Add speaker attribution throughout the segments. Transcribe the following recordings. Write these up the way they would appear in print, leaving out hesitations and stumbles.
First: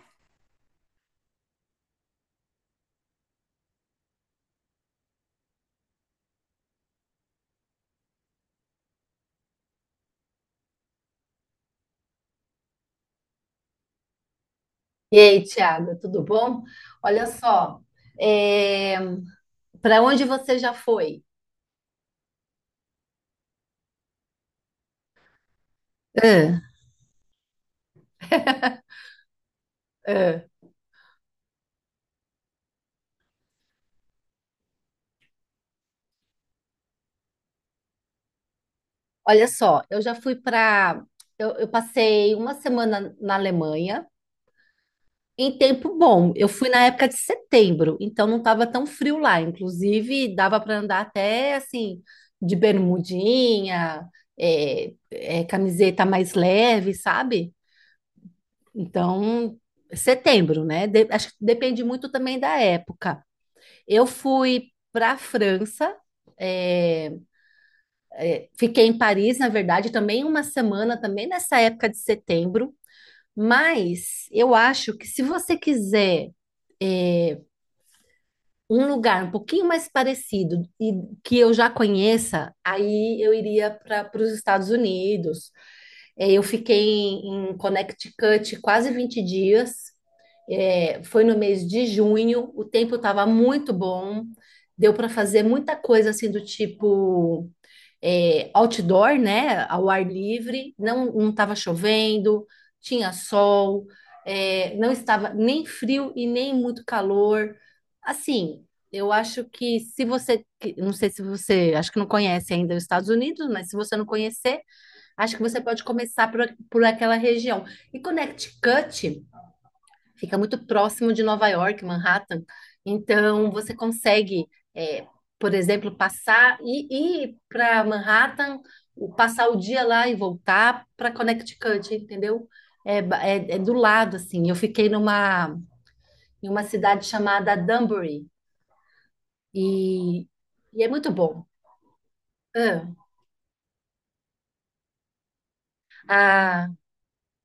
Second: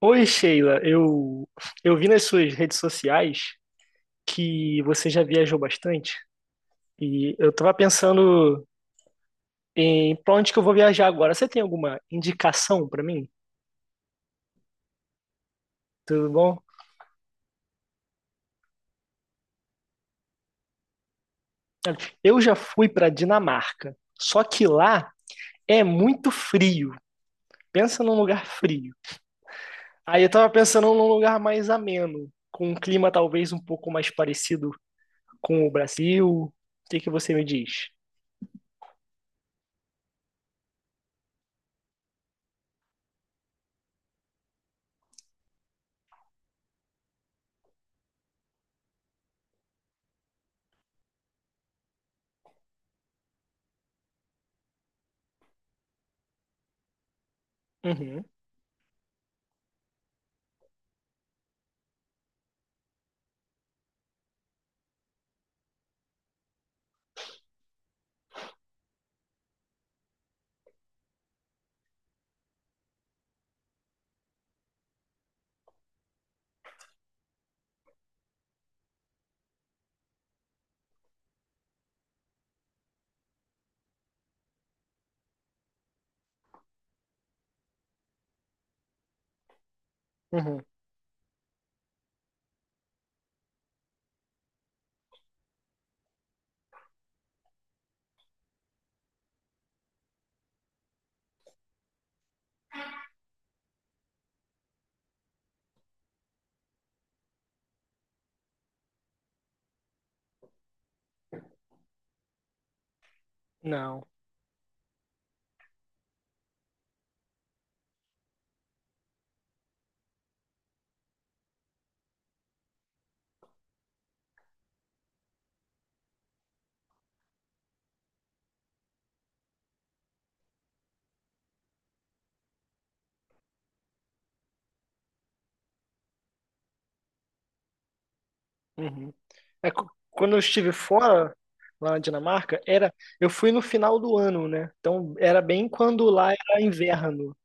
Speaker 1: Oi, Sheila. Eu vi nas suas redes sociais que você já viajou bastante e eu tava pensando em pra onde que eu vou viajar agora. Você tem alguma indicação pra mim?
Speaker 2: E aí, Tiago, tudo
Speaker 1: Tudo bom?
Speaker 2: bom? Olha só, para onde você já foi?
Speaker 1: Eu já fui pra Dinamarca, só que lá é muito
Speaker 2: Ah,
Speaker 1: frio. Pensa num lugar frio. Aí eu
Speaker 2: é.
Speaker 1: tava pensando num lugar mais ameno, com um clima talvez um pouco mais parecido com o Brasil. O que que você me diz?
Speaker 2: Olha só, eu já fui para. Eu passei uma semana na Alemanha, em tempo bom. Eu fui na época de setembro, então não estava tão frio lá. Inclusive, dava para andar até assim, de bermudinha, camiseta mais leve, sabe?
Speaker 1: Uhum,
Speaker 2: Então, setembro, né? Acho que depende muito também da época. Eu fui para a França, é, fiquei em Paris, na verdade, também uma semana, também nessa época de setembro. Mas eu acho que se você quiser é, um lugar um pouquinho mais parecido e que eu já conheça, aí eu iria para os Estados Unidos. É, eu fiquei em Connecticut quase 20 dias.
Speaker 1: uhum.
Speaker 2: É, foi no mês de junho, o tempo estava muito bom, deu para fazer muita coisa assim do tipo outdoor, né? Ao ar livre, não estava chovendo, tinha sol, não estava nem frio e nem muito calor. Assim, eu acho que se você, não sei se você, acho que não conhece ainda os Estados Unidos, mas se você
Speaker 1: Não.
Speaker 2: não conhecer, acho que você pode começar por aquela região. E Connecticut fica muito próximo de Nova York, Manhattan. Então, você consegue, é, por exemplo, passar e ir para Manhattan, passar o dia lá e voltar para Connecticut, entendeu? É, é do lado, assim. Eu fiquei numa, em uma cidade chamada Danbury
Speaker 1: Uhum. É,
Speaker 2: e,
Speaker 1: quando eu estive
Speaker 2: e é muito
Speaker 1: fora,
Speaker 2: bom.
Speaker 1: lá na Dinamarca,
Speaker 2: Ah,
Speaker 1: eu fui no final do ano, né? Então era bem quando lá era
Speaker 2: ah,
Speaker 1: inverno.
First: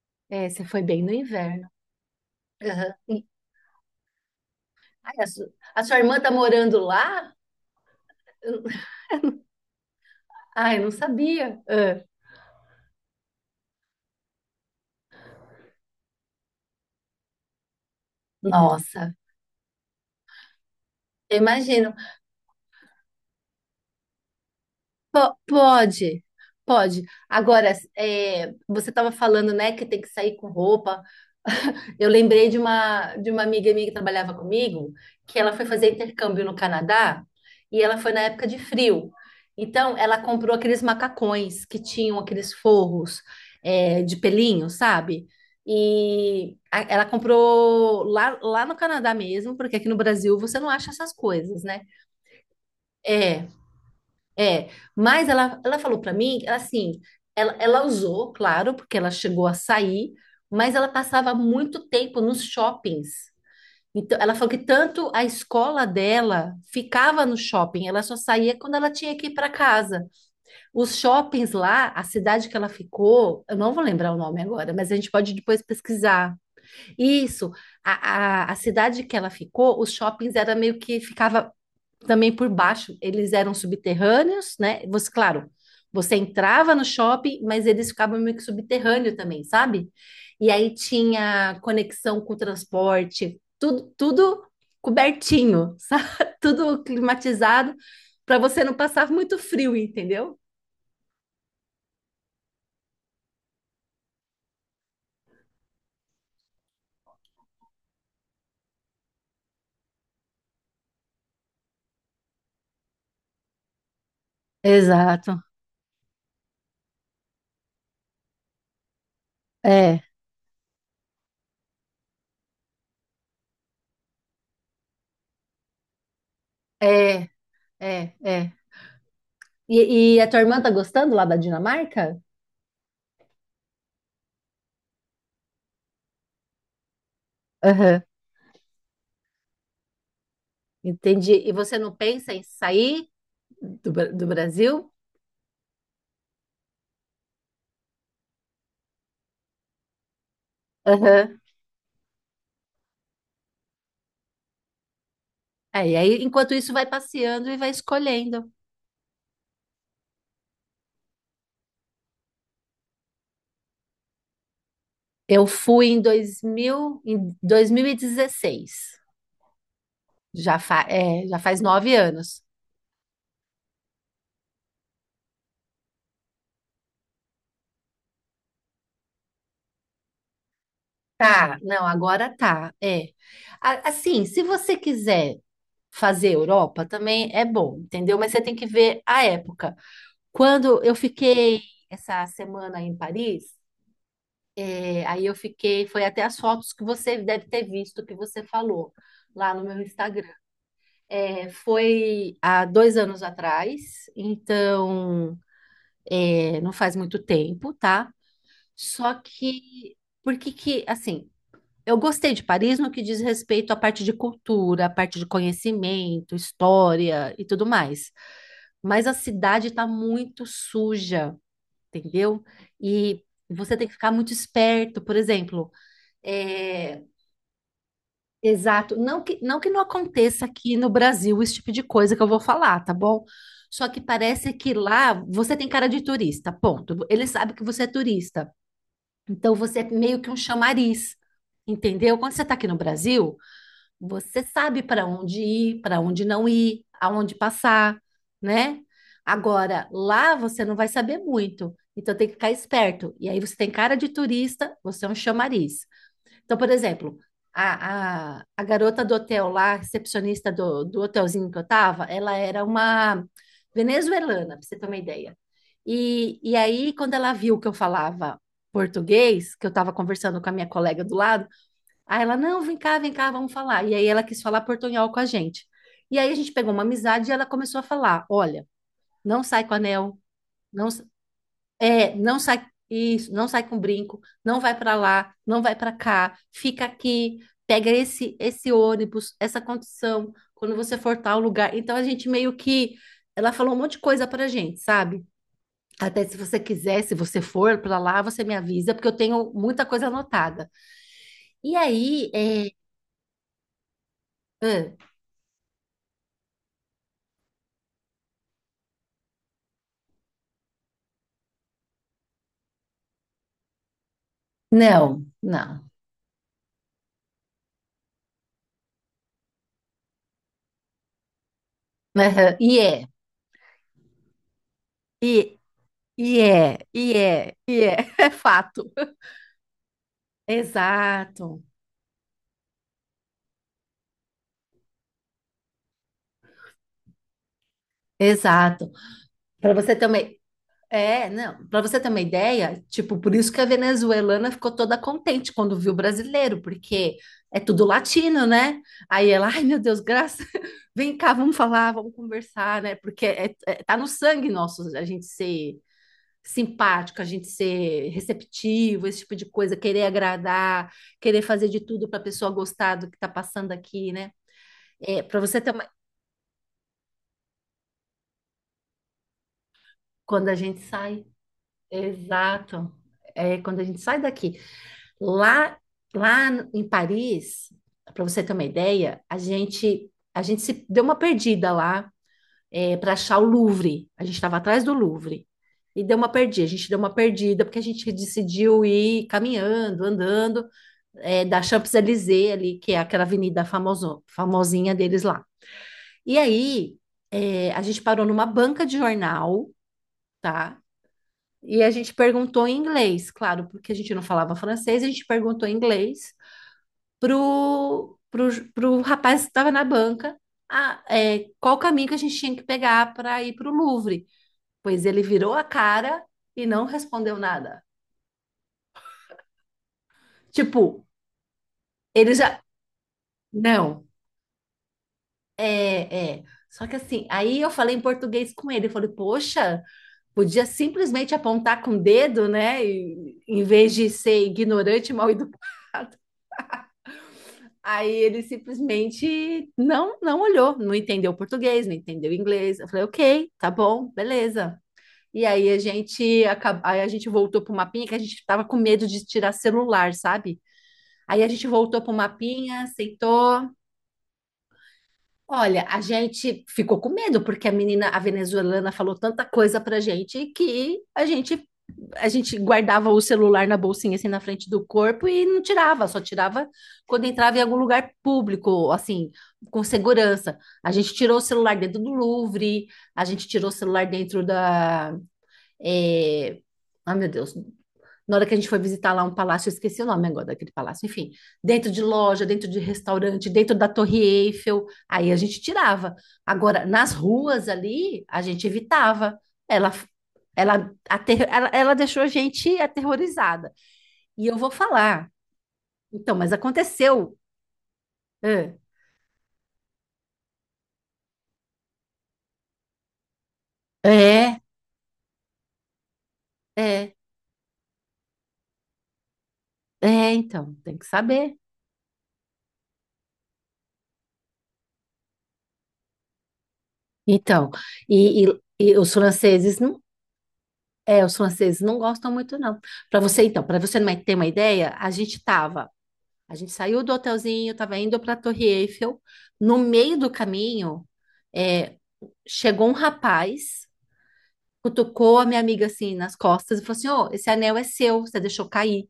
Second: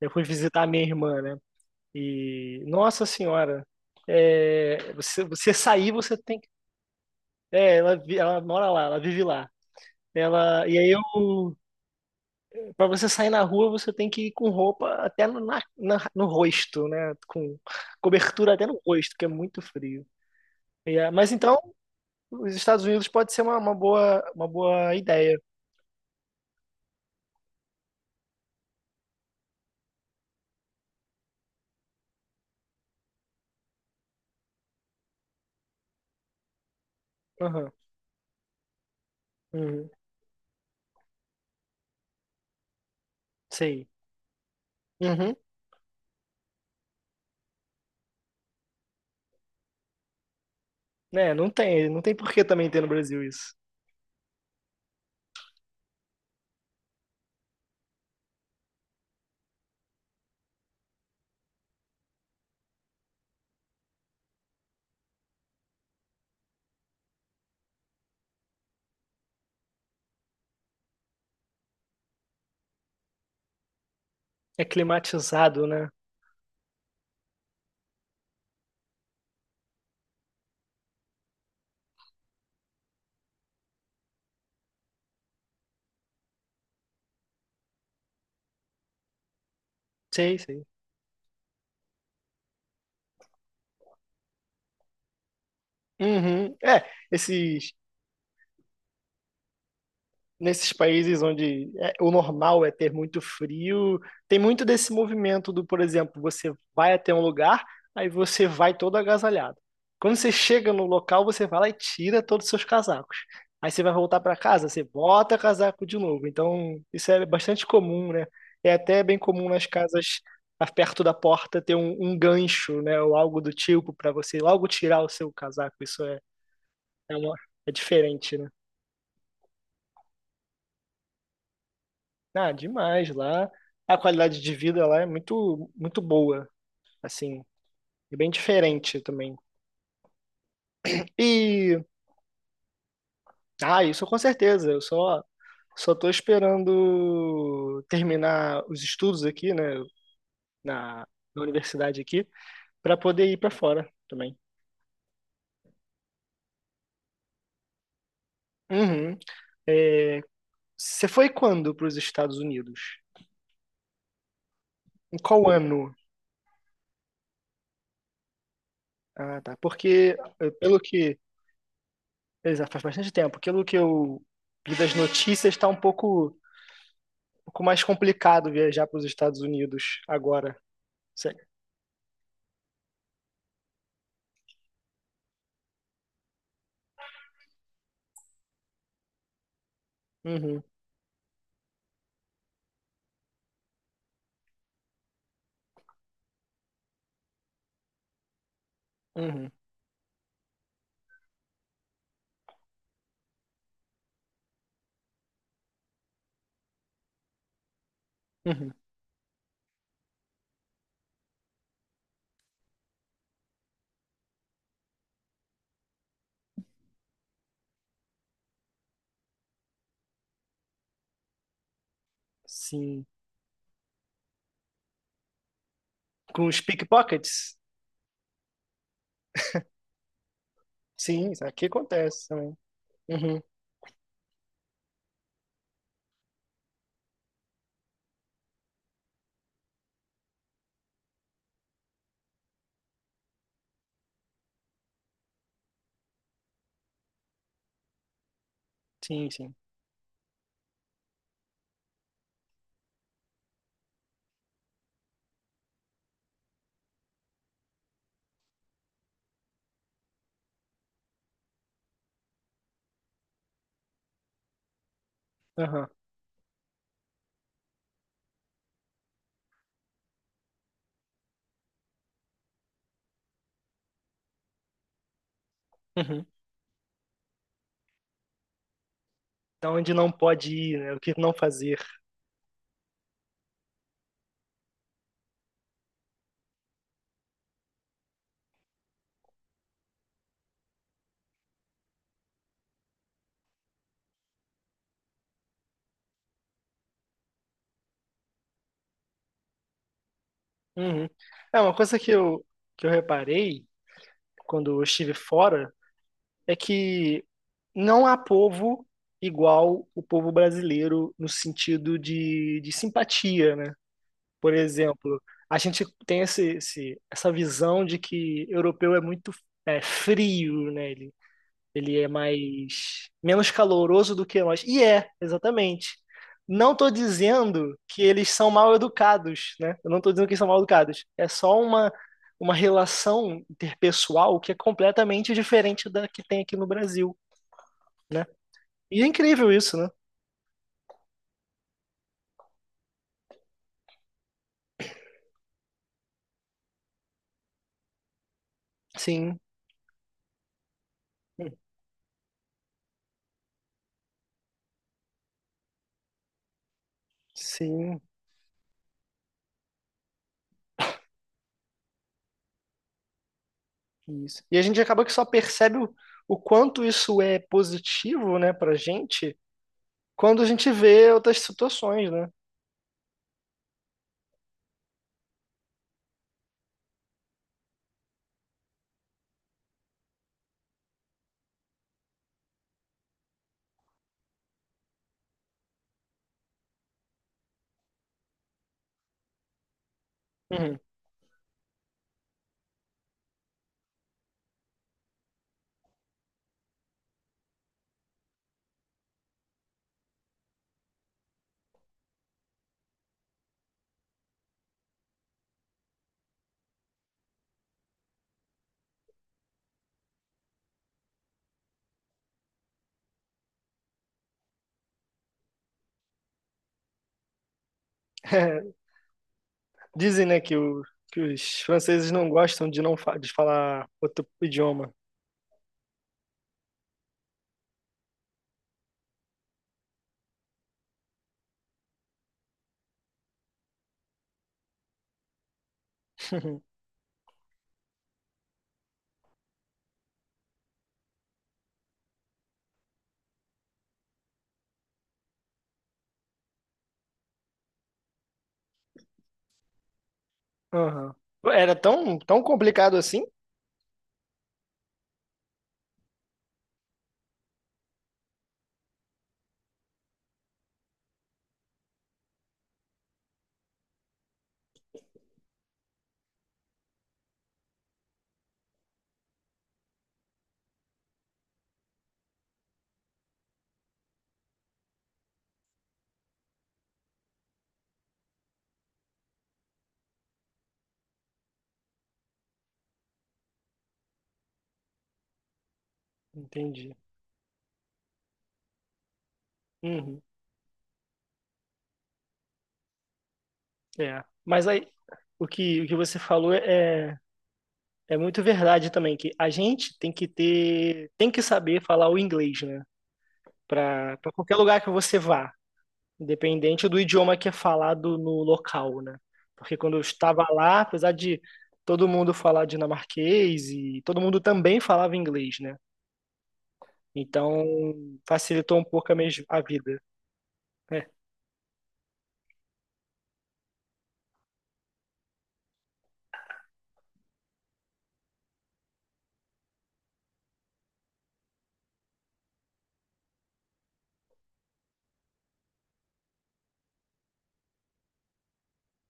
Speaker 1: Eu fui visitar
Speaker 2: você
Speaker 1: a
Speaker 2: foi
Speaker 1: minha
Speaker 2: bem no
Speaker 1: irmã, né?
Speaker 2: inverno.
Speaker 1: E, nossa
Speaker 2: Aham.
Speaker 1: senhora,
Speaker 2: Ai,
Speaker 1: você, você
Speaker 2: a
Speaker 1: sair,
Speaker 2: sua
Speaker 1: você
Speaker 2: irmã tá
Speaker 1: tem que.
Speaker 2: morando lá?
Speaker 1: É, ela, ela mora lá, ela vive lá. Ela,
Speaker 2: Ai,
Speaker 1: e
Speaker 2: eu
Speaker 1: aí
Speaker 2: não
Speaker 1: eu,
Speaker 2: sabia. Ah,
Speaker 1: para você sair na rua, você tem que ir com roupa até no rosto, né? Com cobertura até no rosto,
Speaker 2: nossa.
Speaker 1: porque é muito frio. E, mas
Speaker 2: Eu
Speaker 1: então.
Speaker 2: imagino.
Speaker 1: Os Estados Unidos pode ser uma boa ideia.
Speaker 2: Pode, pode. Agora, você estava falando, né, que tem que sair com roupa. Eu lembrei de uma amiga minha que trabalhava comigo, que ela foi fazer intercâmbio no Canadá
Speaker 1: Aham.
Speaker 2: e ela foi na época de frio.
Speaker 1: Uhum.
Speaker 2: Então, ela comprou aqueles macacões que tinham aqueles forros,
Speaker 1: Sei.
Speaker 2: de pelinho, sabe?
Speaker 1: Uhum.
Speaker 2: E ela comprou lá no Canadá mesmo, porque aqui no Brasil você não acha essas
Speaker 1: É, não
Speaker 2: coisas, né?
Speaker 1: tem, não tem por que também ter no Brasil
Speaker 2: É,
Speaker 1: isso.
Speaker 2: é, mas ela falou pra mim, ela, assim, ela usou, claro, porque ela chegou a sair, mas ela passava muito tempo nos shoppings. Então, ela falou que tanto a escola dela ficava no shopping, ela só saía quando ela tinha que ir para casa. Os shoppings lá, a cidade que ela ficou, eu não vou lembrar o nome
Speaker 1: É
Speaker 2: agora, mas a gente pode depois
Speaker 1: climatizado, né?
Speaker 2: pesquisar. Isso, a cidade que ela ficou, os shoppings era meio que ficava também por baixo. Eles eram subterrâneos, né? Você, claro, você entrava no shopping, mas eles ficavam meio que subterrâneo também, sabe?
Speaker 1: Sei,
Speaker 2: E
Speaker 1: sei.
Speaker 2: aí tinha conexão com o transporte, tudo, tudo cobertinho, sabe?
Speaker 1: Uhum.
Speaker 2: Tudo
Speaker 1: É, esses
Speaker 2: climatizado para você não passar muito frio, entendeu?
Speaker 1: nesses países onde o normal é ter muito frio, tem muito desse movimento do, por exemplo, você vai até um lugar, aí você vai todo agasalhado. Quando você chega no local, você vai lá e tira todos os seus casacos. Aí você vai voltar para casa, você bota
Speaker 2: Exato.
Speaker 1: casaco de novo. Então, isso é bastante comum, né? É até bem comum nas
Speaker 2: É.
Speaker 1: casas perto da porta ter um gancho, né? Ou algo do tipo para você logo tirar o seu casaco. Isso é,
Speaker 2: É,
Speaker 1: uma- é
Speaker 2: é,
Speaker 1: diferente, né?
Speaker 2: é. E a tua irmã tá gostando lá da Dinamarca?
Speaker 1: Ah, demais lá. A qualidade de vida lá é muito, muito boa, assim,
Speaker 2: Aham.
Speaker 1: e bem diferente também.
Speaker 2: Entendi. E você
Speaker 1: E,
Speaker 2: não pensa em sair
Speaker 1: ah,
Speaker 2: do,
Speaker 1: isso com
Speaker 2: Do
Speaker 1: certeza. Eu
Speaker 2: Brasil?
Speaker 1: só tô esperando terminar os estudos aqui, né, na, na universidade aqui, para poder ir para fora também.
Speaker 2: É, e aí, enquanto isso, vai passeando e vai escolhendo.
Speaker 1: Uhum. É, você foi quando para os Estados Unidos? Em
Speaker 2: Eu
Speaker 1: qual
Speaker 2: fui
Speaker 1: ano?
Speaker 2: em 2000, em 2016.
Speaker 1: Ah, tá. Porque,
Speaker 2: Já,
Speaker 1: pelo
Speaker 2: fa
Speaker 1: que.
Speaker 2: é, já faz 9 anos.
Speaker 1: Exato, faz bastante tempo. Pelo que eu vi das notícias, está um pouco mais complicado viajar para os Estados Unidos agora. Sim.
Speaker 2: Tá, não, agora tá. É. Assim, se você quiser fazer Europa, também é bom, entendeu? Mas você tem que ver a época.
Speaker 1: Uhum,
Speaker 2: Quando eu fiquei essa semana em Paris, aí eu fiquei, foi até as fotos que você deve ter visto, que você falou
Speaker 1: uhum,
Speaker 2: lá no meu Instagram. É, foi há 2 anos atrás, então não faz muito tempo, tá?
Speaker 1: uhum.
Speaker 2: Só que, porque que, assim, eu gostei de Paris no que diz respeito à parte de cultura, à parte de conhecimento, história e tudo mais. Mas a cidade tá muito suja, entendeu?
Speaker 1: Sim.
Speaker 2: E você tem que ficar muito esperto, por exemplo,
Speaker 1: Com os
Speaker 2: é,
Speaker 1: pickpockets?
Speaker 2: exato. Não que, não que não aconteça aqui no
Speaker 1: Sim,
Speaker 2: Brasil
Speaker 1: isso
Speaker 2: esse
Speaker 1: aqui
Speaker 2: tipo de coisa que
Speaker 1: acontece
Speaker 2: eu vou
Speaker 1: também.
Speaker 2: falar, tá bom?
Speaker 1: Uhum,
Speaker 2: Só que parece que lá você tem cara de turista, ponto. Ele sabe que você é turista. Então você é meio que um chamariz, entendeu? Quando você tá aqui no Brasil, você sabe para onde ir, para onde não ir, aonde passar, né?
Speaker 1: sim, sim.
Speaker 2: Agora, lá você não vai saber muito. Então tem que ficar esperto. E aí você tem cara de turista, você é um chamariz. Então, por exemplo, a garota do hotel lá, recepcionista do hotelzinho que eu tava, ela era uma venezuelana, pra você ter uma ideia.
Speaker 1: Aham,
Speaker 2: E aí, quando ela viu que eu falava português, que eu tava conversando com a minha colega do lado, aí ela, não, vem cá, vamos falar. E aí ela quis falar portunhol com a gente. E
Speaker 1: uhum.
Speaker 2: aí a gente pegou uma amizade e ela começou a falar, olha, não sai com
Speaker 1: Então, onde não
Speaker 2: anel,
Speaker 1: pode ir,
Speaker 2: não
Speaker 1: né? O que não fazer.
Speaker 2: é, não sai isso, não sai com brinco, não vai para lá, não vai para cá, fica aqui, pega esse ônibus, essa condição, quando você for tal lugar. Então a gente meio que ela falou um monte de coisa pra gente, sabe? Até se você quiser, se você for para lá, você me avisa, porque eu tenho muita coisa anotada.
Speaker 1: Uhum. É, uma
Speaker 2: E
Speaker 1: coisa que
Speaker 2: aí,
Speaker 1: eu, que eu reparei quando eu
Speaker 2: ah,
Speaker 1: estive fora é que não há povo igual o povo brasileiro no sentido de simpatia, né? Por exemplo,
Speaker 2: não,
Speaker 1: a gente
Speaker 2: não.
Speaker 1: tem essa visão de que europeu é muito frio, né? Ele é
Speaker 2: Aham,
Speaker 1: mais menos caloroso do que nós. E
Speaker 2: e,
Speaker 1: exatamente.
Speaker 2: e
Speaker 1: Não
Speaker 2: é,
Speaker 1: estou
Speaker 2: e é,
Speaker 1: dizendo
Speaker 2: e é,
Speaker 1: que eles
Speaker 2: é
Speaker 1: são mal
Speaker 2: fato.
Speaker 1: educados, né? Eu não estou dizendo que eles são mal educados. É só
Speaker 2: Exato,
Speaker 1: uma relação interpessoal que é completamente diferente da que tem aqui no Brasil, né?
Speaker 2: exato.
Speaker 1: E é incrível
Speaker 2: Para
Speaker 1: isso, né?
Speaker 2: você também. É, não. Para você ter uma ideia, tipo, por isso que a venezuelana ficou toda contente quando viu o brasileiro, porque é tudo latino, né? Aí
Speaker 1: Sim,
Speaker 2: ela, ai meu Deus, graças, vem cá, vamos falar, vamos conversar, né? Porque é, tá no sangue nosso a gente ser simpático, a gente
Speaker 1: sim.
Speaker 2: ser receptivo, esse tipo de coisa, querer agradar, querer fazer de tudo para a pessoa gostar do que tá passando aqui, né?
Speaker 1: Isso. E a gente acaba que
Speaker 2: É,
Speaker 1: só
Speaker 2: para você ter
Speaker 1: percebe
Speaker 2: uma...
Speaker 1: o quanto isso é positivo, né, pra gente, quando a
Speaker 2: Quando a
Speaker 1: gente
Speaker 2: gente
Speaker 1: vê
Speaker 2: sai,
Speaker 1: outras situações, né?
Speaker 2: exato. É, quando a gente sai daqui. Lá, lá em Paris, para você ter uma ideia, a gente se deu uma perdida lá para achar o Louvre. A gente estava atrás do Louvre e deu uma perdida. A gente deu uma perdida porque a gente decidiu ir caminhando, andando
Speaker 1: Uhum.
Speaker 2: da Champs-Élysées ali, que é aquela avenida famoso, famosinha deles lá. E aí a gente parou numa banca de jornal, tá? E a gente perguntou em inglês, claro, porque a gente não falava francês, a gente perguntou em inglês pro rapaz que estava na banca qual caminho que a gente tinha que pegar para ir pro Louvre. Pois ele virou a cara e não respondeu nada.
Speaker 1: Dizem, né, que, o,
Speaker 2: Tipo,
Speaker 1: que os franceses não
Speaker 2: ele já.
Speaker 1: gostam de não fa- de falar
Speaker 2: Não,
Speaker 1: outro idioma.
Speaker 2: é, é. Só que assim, aí eu falei em português com ele. Eu falei, poxa, podia simplesmente apontar com o dedo, né? Em vez de ser ignorante, e mal educado. Aí ele simplesmente não, não olhou, não entendeu português, não entendeu inglês. Eu falei, ok, tá bom, beleza. Aí a gente voltou pro mapinha que a gente tava com medo de tirar celular, sabe?
Speaker 1: Aham.
Speaker 2: Aí a gente
Speaker 1: Era
Speaker 2: voltou pro
Speaker 1: tão, tão
Speaker 2: mapinha,
Speaker 1: complicado assim?
Speaker 2: sentou. Olha, a gente ficou com medo porque a menina, a venezuelana, falou tanta coisa pra gente que a gente guardava o celular na bolsinha assim na frente do corpo e não tirava, só tirava quando entrava em algum lugar público, assim, com segurança. A gente tirou o celular dentro do Louvre, a gente tirou o celular dentro da é, meu Deus, na hora que a gente foi visitar lá um palácio, eu esqueci o nome agora daquele palácio, enfim, dentro de loja, dentro de restaurante, dentro da Torre Eiffel, aí a gente tirava. Agora,
Speaker 1: Entendi.
Speaker 2: nas ruas ali, a gente evitava. Ela,
Speaker 1: Uhum.
Speaker 2: ela deixou a gente aterrorizada.
Speaker 1: É.
Speaker 2: E eu
Speaker 1: Mas
Speaker 2: vou
Speaker 1: aí,
Speaker 2: falar.
Speaker 1: o que você
Speaker 2: Então, mas
Speaker 1: falou é,
Speaker 2: aconteceu.
Speaker 1: é muito
Speaker 2: É,
Speaker 1: verdade também, que a gente tem que saber falar o inglês, né? Para qualquer
Speaker 2: é,
Speaker 1: lugar que você vá. Independente do
Speaker 2: é,
Speaker 1: idioma que é falado no local, né? Porque quando eu estava
Speaker 2: então,
Speaker 1: lá,
Speaker 2: tem que
Speaker 1: apesar de
Speaker 2: saber.
Speaker 1: todo mundo falar dinamarquês e todo mundo também falava inglês, né? Então
Speaker 2: Então, e, e-
Speaker 1: facilitou um
Speaker 2: e
Speaker 1: pouco
Speaker 2: os
Speaker 1: a
Speaker 2: franceses
Speaker 1: vida.
Speaker 2: não,
Speaker 1: É.
Speaker 2: os franceses não gostam muito, não. Para você, então, para você não ter uma ideia, A gente saiu do hotelzinho, estava indo para a Torre Eiffel. No meio do caminho, é, chegou um rapaz, cutucou a minha amiga assim nas costas e falou assim: Ô, esse anel é seu, você deixou cair.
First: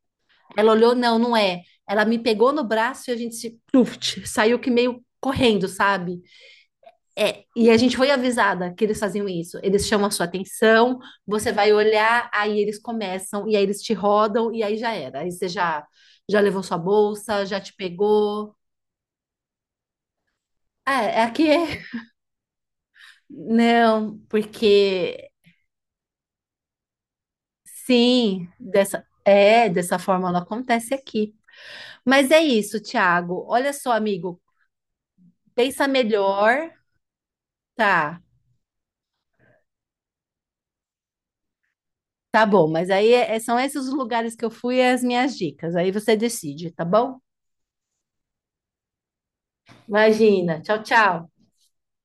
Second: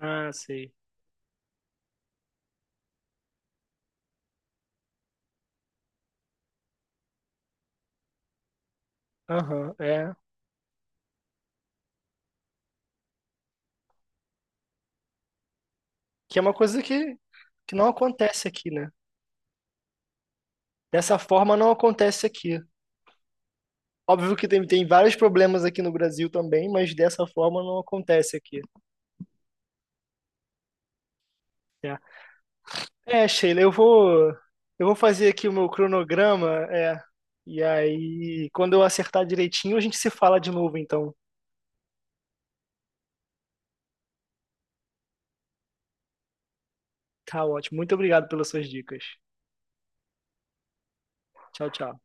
Speaker 1: Ah, sei.
Speaker 2: Ela olhou: Não, não é. Ela me pegou no braço e a gente se, pluft, saiu que meio correndo, sabe? É, e a gente foi avisada que eles faziam isso.
Speaker 1: Aham,
Speaker 2: Eles chamam a
Speaker 1: é.
Speaker 2: sua atenção, você vai olhar, aí eles começam, e aí eles te rodam, e aí já era. Aí você já,
Speaker 1: Que
Speaker 2: já
Speaker 1: é uma
Speaker 2: levou sua
Speaker 1: coisa que,
Speaker 2: bolsa, já te
Speaker 1: que não acontece
Speaker 2: pegou.
Speaker 1: aqui, né? Dessa
Speaker 2: É, é aqui
Speaker 1: forma
Speaker 2: é.
Speaker 1: não acontece aqui.
Speaker 2: Não,
Speaker 1: Óbvio que tem vários
Speaker 2: porque
Speaker 1: problemas aqui no Brasil também, mas dessa forma não acontece
Speaker 2: sim,
Speaker 1: aqui.
Speaker 2: dessa forma ela acontece aqui.
Speaker 1: É
Speaker 2: Mas é isso,
Speaker 1: É,
Speaker 2: Thiago.
Speaker 1: Sheila,
Speaker 2: Olha
Speaker 1: eu
Speaker 2: só,
Speaker 1: vou,
Speaker 2: amigo,
Speaker 1: eu vou fazer aqui o meu
Speaker 2: pensa
Speaker 1: cronograma,
Speaker 2: melhor,
Speaker 1: é. E
Speaker 2: tá?
Speaker 1: aí, quando eu acertar direitinho, a gente se fala de novo, então.
Speaker 2: Tá bom, mas aí é, são esses os lugares que eu fui e as minhas dicas. Aí você decide, tá bom?
Speaker 1: Tá ótimo. Muito obrigado pelas suas dicas.
Speaker 2: Imagina. Tchau, tchau.
Speaker 1: Tchau, tchau.